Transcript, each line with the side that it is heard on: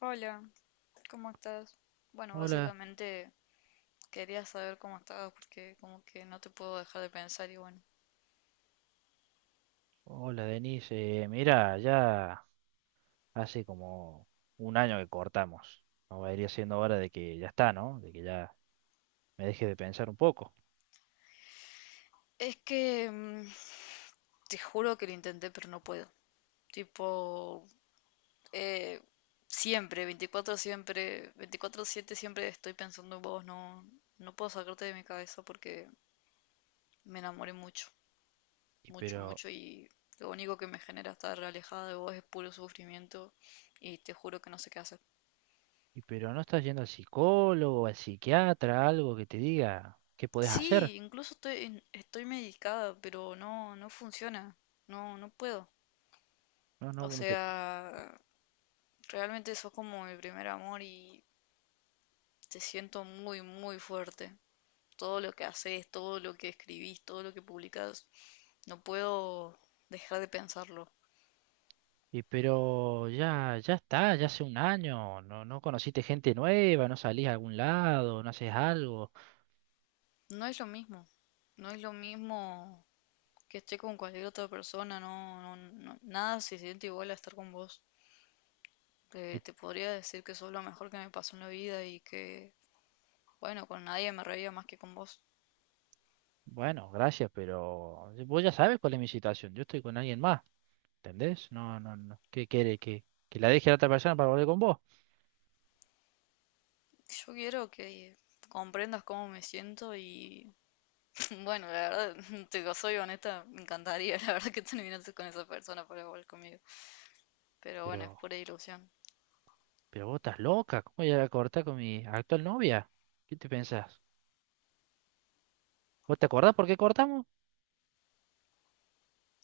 left: Hola, ¿cómo estás? Bueno,
right: Hola,
left: básicamente quería saber cómo estabas porque como que no te puedo dejar de pensar y bueno.
right: hola Denise. Mira, ya hace como un año que cortamos. No va a ir siendo hora de que ya está, ¿no? De que ya me dejes de pensar un poco.
left: Es que te juro que lo intenté pero no puedo. Tipo, eh, siempre, 24 siempre, 24/7 siempre estoy pensando en vos, no, no puedo sacarte de mi cabeza porque me enamoré mucho,
right: Y
left: mucho,
right: pero,
left: mucho, y lo único que me genera estar alejada de vos es puro sufrimiento, y te juro que no sé qué hacer.
right: y pero no estás yendo al psicólogo, al psiquiatra, algo que te diga qué podés hacer.
left: Sí, incluso estoy, estoy medicada, pero no, no funciona, no, no puedo.
right: No, no,
left: O
right: bueno, pero,
left: sea, realmente sos como mi primer amor y te siento muy, muy fuerte. Todo lo que haces, todo lo que escribís, todo lo que publicás, no puedo dejar de pensarlo.
right: y pero ya está, ya hace un año. No, no conociste gente nueva, no salís a algún lado, no haces algo.
left: No es lo mismo, no es lo mismo que esté con cualquier otra persona, no, no, nada se siente igual a estar con vos.
right: Y
left: Te podría decir que sos lo mejor que me pasó en la vida y que… Bueno, con nadie me reía más que con vos.
right: bueno, gracias, pero vos ya sabes cuál es mi situación. Yo estoy con alguien más. ¿Entendés? No, no, no. ¿Qué quiere? ¿Que la deje a la otra persona para volver con vos?
left: Yo quiero que comprendas cómo me siento y bueno, la verdad, te digo, soy honesta, me encantaría, la verdad, que terminases con esa persona para volver conmigo. Pero bueno, es
right: Pero,
left: pura ilusión.
right: pero vos estás loca. ¿Cómo voy a cortar con mi actual novia? ¿Qué te pensás? ¿Vos te acordás por qué cortamos?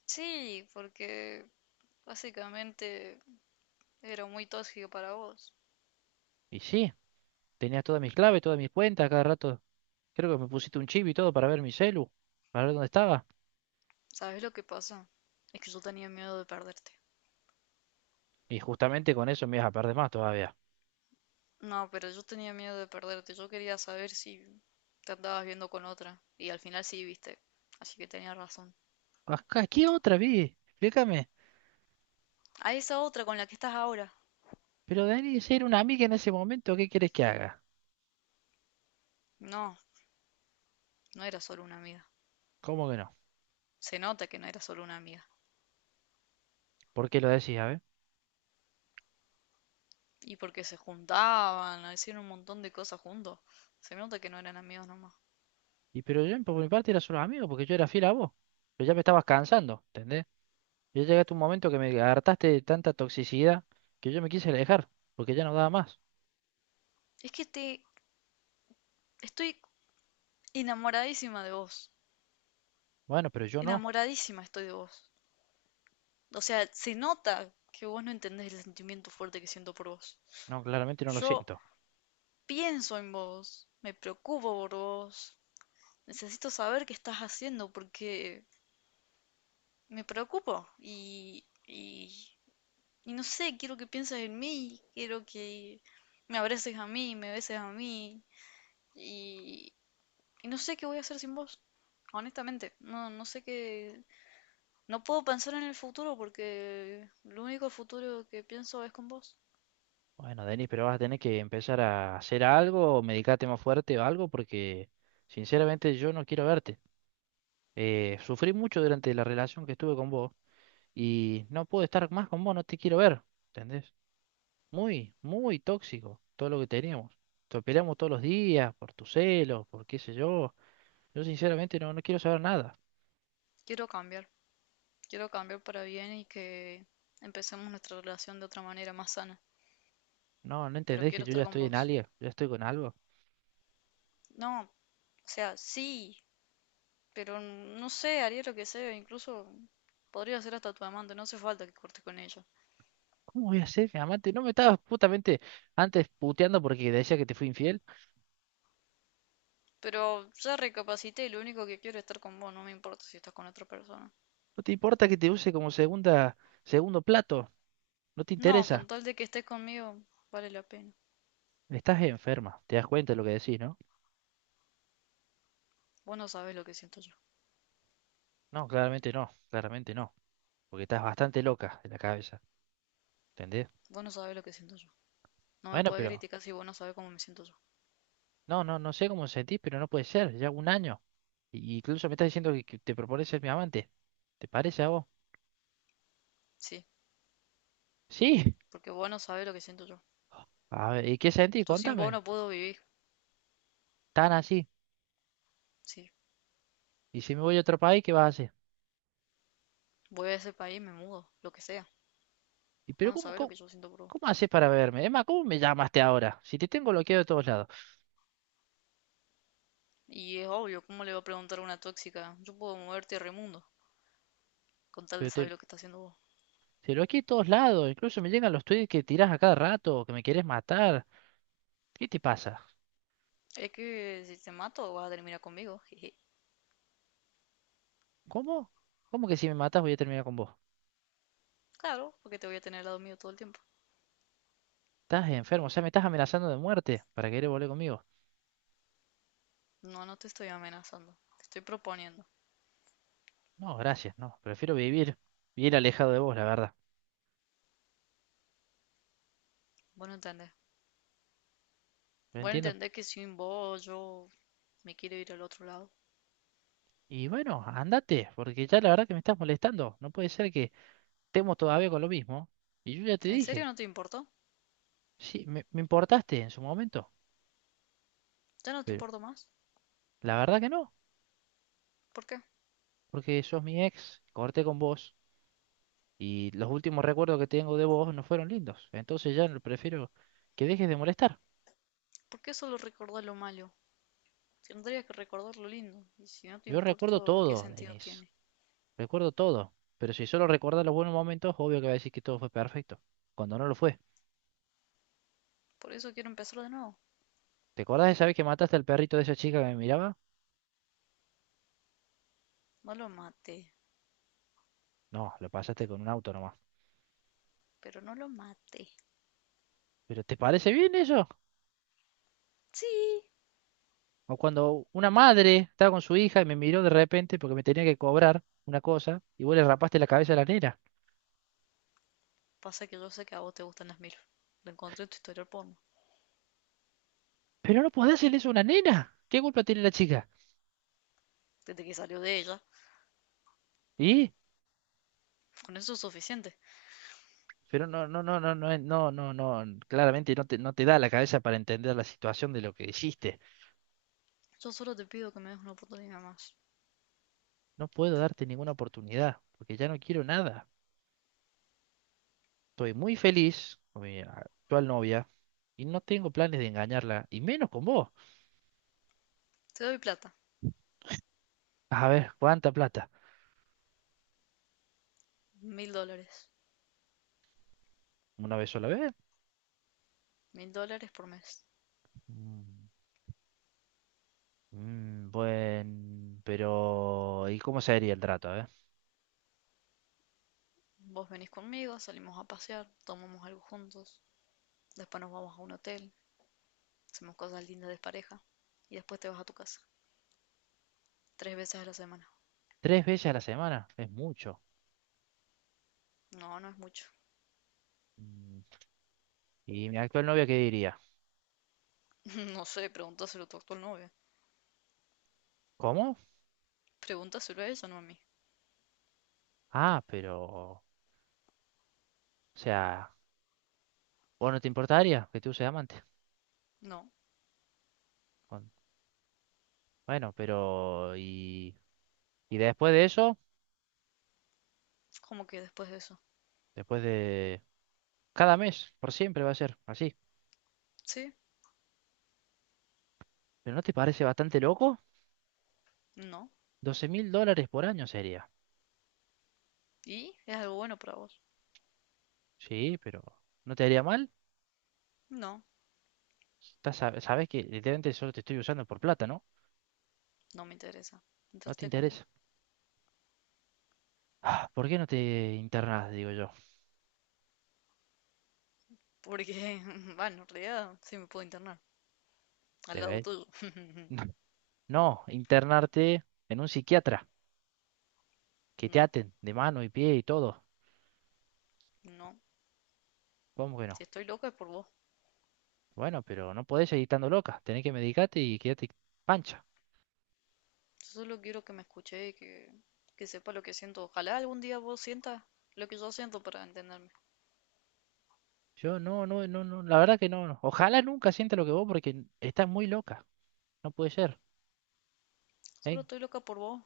left: Sí, porque básicamente era muy tóxico para vos.
right: Y sí, tenías todas mis claves, todas mis cuentas, cada rato. Creo que me pusiste un chip y todo para ver mi celu, para ver dónde estaba.
left: ¿Sabes lo que pasa? Es que yo tenía miedo de perderte.
right: Y justamente con eso me ibas a perder más todavía.
left: No, pero yo tenía miedo de perderte. Yo quería saber si te andabas viendo con otra. Y al final sí, viste. Así que tenía razón.
right: Acá, ¿qué otra vi? Explícame.
left: A esa otra con la que estás ahora.
right: Pero Dani, si era una amiga en ese momento, ¿qué quieres que haga?
left: No, no era solo una amiga.
right: ¿Cómo que no?
left: Se nota que no era solo una amiga.
right: ¿Por qué lo decís? A ver.
left: Y porque se juntaban, hacían un montón de cosas juntos. Se nota que no eran amigos nomás.
right: Y pero yo por mi parte era solo amigo, porque yo era fiel a vos. Pero ya me estabas cansando, ¿entendés? Yo llegué hasta un momento que me hartaste de tanta toxicidad que yo me quise alejar, porque ya no daba más.
left: Es que te estoy enamoradísima de vos.
right: Bueno, pero yo no.
left: Enamoradísima estoy de vos. O sea, se nota que vos no entendés el sentimiento fuerte que siento por vos.
right: No, claramente no lo
left: Yo
right: siento.
left: pienso en vos, me preocupo por vos. Necesito saber qué estás haciendo porque me preocupo y… Y no sé, quiero que pienses en mí, quiero que me abraces a mí, me beses a mí. Y, y no sé qué voy a hacer sin vos, honestamente. No, no sé qué… No puedo pensar en el futuro porque lo único futuro que pienso es con vos.
right: Bueno, Denis, pero vas a tener que empezar a hacer algo, o medicarte más fuerte o algo, porque sinceramente yo no quiero verte. Sufrí mucho durante la relación que estuve con vos y no puedo estar más con vos, no te quiero ver, ¿entendés? Muy, muy tóxico todo lo que teníamos. Nos peleamos todos los días por tus celos, por qué sé yo. Yo sinceramente no, no quiero saber nada.
left: Quiero cambiar, quiero cambiar para bien y que empecemos nuestra relación de otra manera más sana.
right: No, no
left: Pero
right: entendés que
left: quiero
right: yo ya
left: estar con
right: estoy en
left: vos.
right: alguien, ya estoy con algo.
left: No, o sea, sí, pero no sé, haría lo que sea, incluso podría ser hasta tu amante, no hace falta que cortes con ella.
right: ¿Cómo voy a ser mi amante? No me estabas justamente antes puteando porque decía que te fui infiel.
left: Pero ya recapacité y lo único que quiero es estar con vos, no me importa si estás con otra persona.
right: No te importa que te use como segunda, segundo plato. No te
left: No, con
right: interesa.
left: tal de que estés conmigo, vale la pena.
right: Estás enferma. ¿Te das cuenta de lo que decís, no?
left: Vos no sabés lo que siento yo.
right: No, claramente no, claramente no. Porque estás bastante loca de la cabeza. ¿Entendés?
left: Vos no sabés lo que siento yo. No me
right: Bueno,
left: podés
right: pero
left: criticar si vos no sabés cómo me siento yo.
right: no, no, no sé cómo sentís, pero no puede ser, ya un año. Y- incluso me estás diciendo que te propones ser mi amante. ¿Te parece a vos?
left: Sí,
right: Sí.
left: porque vos no sabés lo que siento yo.
right: A ver, ¿y qué sentís?
left: Yo sin vos
right: Contame.
left: no puedo vivir.
right: Tan así.
left: Sí,
right: Y si me voy a otro país, ¿qué vas a hacer?
left: voy a ese país, me mudo, lo que sea.
right: ¿Y pero
left: Vos no
right: cómo,
left: sabés lo
right: cómo,
left: que yo siento por vos.
right: cómo haces para verme? Emma, ¿cómo me llamaste ahora? Si te tengo bloqueado de todos lados.
left: Y es obvio, ¿cómo le va a preguntar a una tóxica? Yo puedo moverte a remundo, con tal de
right: Pero te,
left: saber lo que está haciendo vos.
right: te bloqueé de todos lados. Incluso me llegan los tweets que tirás a cada rato, que me querés matar. ¿Qué te pasa?
left: Es que si te mato, vas a terminar conmigo. Jeje.
right: ¿Cómo? ¿Cómo que si me matás voy a terminar con vos?
left: Claro, porque te voy a tener al lado mío todo el tiempo.
right: Estás enfermo, o sea, me estás amenazando de muerte para querer volver conmigo.
left: No, no te estoy amenazando. Te estoy proponiendo.
right: No, gracias, no. Prefiero vivir bien alejado de vos, la verdad.
left: Vos no entendés.
right: Lo
left: Vos no
right: entiendo.
left: entendés que sin vos yo me quiero ir al otro lado.
right: Y bueno, andate, porque ya la verdad que me estás molestando. No puede ser que estemos todavía con lo mismo. Y yo ya te
left: ¿En serio
right: dije,
left: no te importó?
right: sí, me importaste en su momento,
left: ¿Ya no te
right: pero
left: importo más?
right: la verdad que no,
left: ¿Por qué?
right: porque sos mi ex, corté con vos y los últimos recuerdos que tengo de vos no fueron lindos. Entonces ya no prefiero que dejes de molestar.
left: ¿Por qué solo recordar lo malo? Tendrías que recordar lo lindo. Y si no te
right: Yo recuerdo
left: importo, ¿qué
right: todo,
left: sentido
right: Denise,
left: tiene?
right: recuerdo todo. Pero si solo recordás los buenos momentos, obvio que vas a decir que todo fue perfecto, cuando no lo fue.
left: Por eso quiero empezar de nuevo.
right: ¿Te acordás de esa vez que mataste al perrito de esa chica que me miraba?
left: No lo maté.
right: No, lo pasaste con un auto nomás.
left: Pero no lo maté.
right: ¿Pero te parece bien eso?
left: Sí.
right: O cuando una madre estaba con su hija y me miró de repente porque me tenía que cobrar una cosa y vos le rapaste la cabeza a la nena.
left: Pasa que yo sé que a vos te gustan las mil. Lo encontré en tu historial porno.
right: Pero no podés hacerle eso a una nena. ¿Qué culpa tiene la chica?
left: Desde que salió de ella.
right: ¿Y?
left: Con eso es suficiente.
right: Pero no, no, no, no, no, no, no, no, claramente no te da la cabeza para entender la situación de lo que hiciste.
left: Yo solo te pido que me des una oportunidad más.
right: No puedo darte ninguna oportunidad porque ya no quiero nada. Estoy muy feliz con mi actual novia y no tengo planes de engañarla, y menos con vos.
left: Te doy plata.
right: A ver, ¿cuánta plata?
left: $1000.
right: ¿Una vez sola vez?
left: $1000 por mes.
right: Mm, buen, pero ¿y cómo sería el trato, eh?
left: Vos venís conmigo, salimos a pasear, tomamos algo juntos, después nos vamos a un hotel, hacemos cosas lindas de pareja y después te vas a tu casa, tres veces a la semana.
right: ¿Tres veces a la semana? Es mucho.
left: No, no es mucho.
right: Mm, ¿Y mi actual novia qué diría?
left: No sé, pregúntaselo tú a tu actual novia.
right: ¿Cómo?
left: Pregúntaselo a ella, no a mí.
right: Ah, pero, o sea, ¿vos no te importaría que tú seas amante?
left: No,
right: Con- Bueno, pero, ¿y y después de eso?
left: ¿cómo que después de eso?
right: Después de... Cada mes, por siempre va a ser así.
left: Sí,
right: ¿Pero no te parece bastante loco?
left: no.
right: 12.000 dólares por año sería.
left: ¿Y? ¿Es algo bueno para vos?
right: Sí, pero ¿no te haría mal?
left: No,
right: Estás sabes que literalmente solo te estoy usando por plata, ¿no?
left: no me interesa.
right: No te
left: Entraste con vos.
right: interesa. Ah, ¿por qué no te internas, digo yo?
left: Porque, bueno, en realidad sí me puedo internar. Al lado
right: Debe.
left: tuyo.
right: No, no, internarte en un psiquiatra, que te
left: No,
right: aten de mano y pie y todo.
left: no.
right: ¿Cómo que
left: Si
right: no?
left: estoy loca es por vos.
right: Bueno, pero no podés seguir estando loca. Tenés que medicarte y quedarte pancha.
left: Yo solo quiero que me escuche y que sepa lo que siento. Ojalá algún día vos sientas lo que yo siento para entenderme.
right: Yo no, no, no, no, la verdad que no, no. Ojalá nunca sienta lo que vos porque estás muy loca. No puede ser.
left: Solo
right: ¿Eh?
left: estoy loca por vos,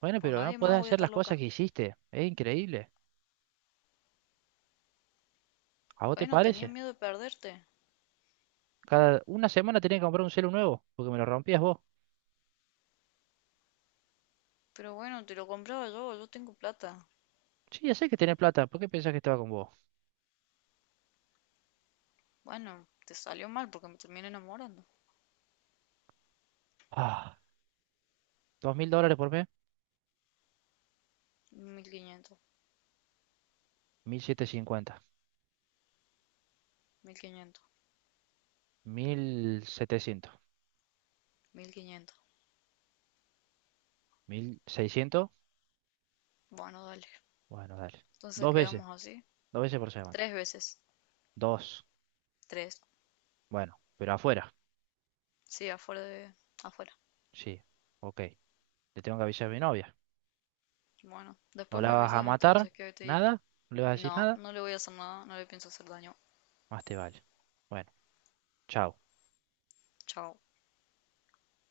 right: Bueno,
left: por
right: pero no
left: nadie
right: puedes
left: más voy a
right: hacer
left: estar
right: las cosas
left: loca.
right: que hiciste. Es increíble. ¿A vos te
left: Bueno, tenías
right: parece?
left: miedo de perderte,
right: Cada una semana tenés que comprar un celu nuevo, porque me lo rompías vos.
left: pero bueno, te lo compraba yo, yo tengo plata.
right: Sí, ya sé que tenés plata. ¿Por qué pensás que estaba con vos?
left: Bueno, te salió mal porque me terminé enamorando.
right: Ah, 2.000 dólares por mes,
left: 1000, 1500
right: 1.700. 50,
left: 1500.
right: 1.700,
left: Mil quinientos.
right: 1.600.
left: Bueno, dale.
right: Bueno, dale.
left: Entonces
right: Dos veces,
left: quedamos así.
right: dos veces por semana.
left: Tres veces.
right: Dos.
left: Tres.
right: Bueno, pero afuera.
left: Sí, afuera de… afuera.
right: Sí, ok. Le tengo que avisar a mi novia.
left: Bueno,
right: No
left: después
right: la
left: me
right: vas a
left: avisas
right: matar,
left: entonces qué te dijo.
right: nada, no le vas a decir
left: No,
right: nada,
left: no le voy a hacer nada, no le pienso hacer daño.
right: más te vale. Bueno, chao.
left: Chao.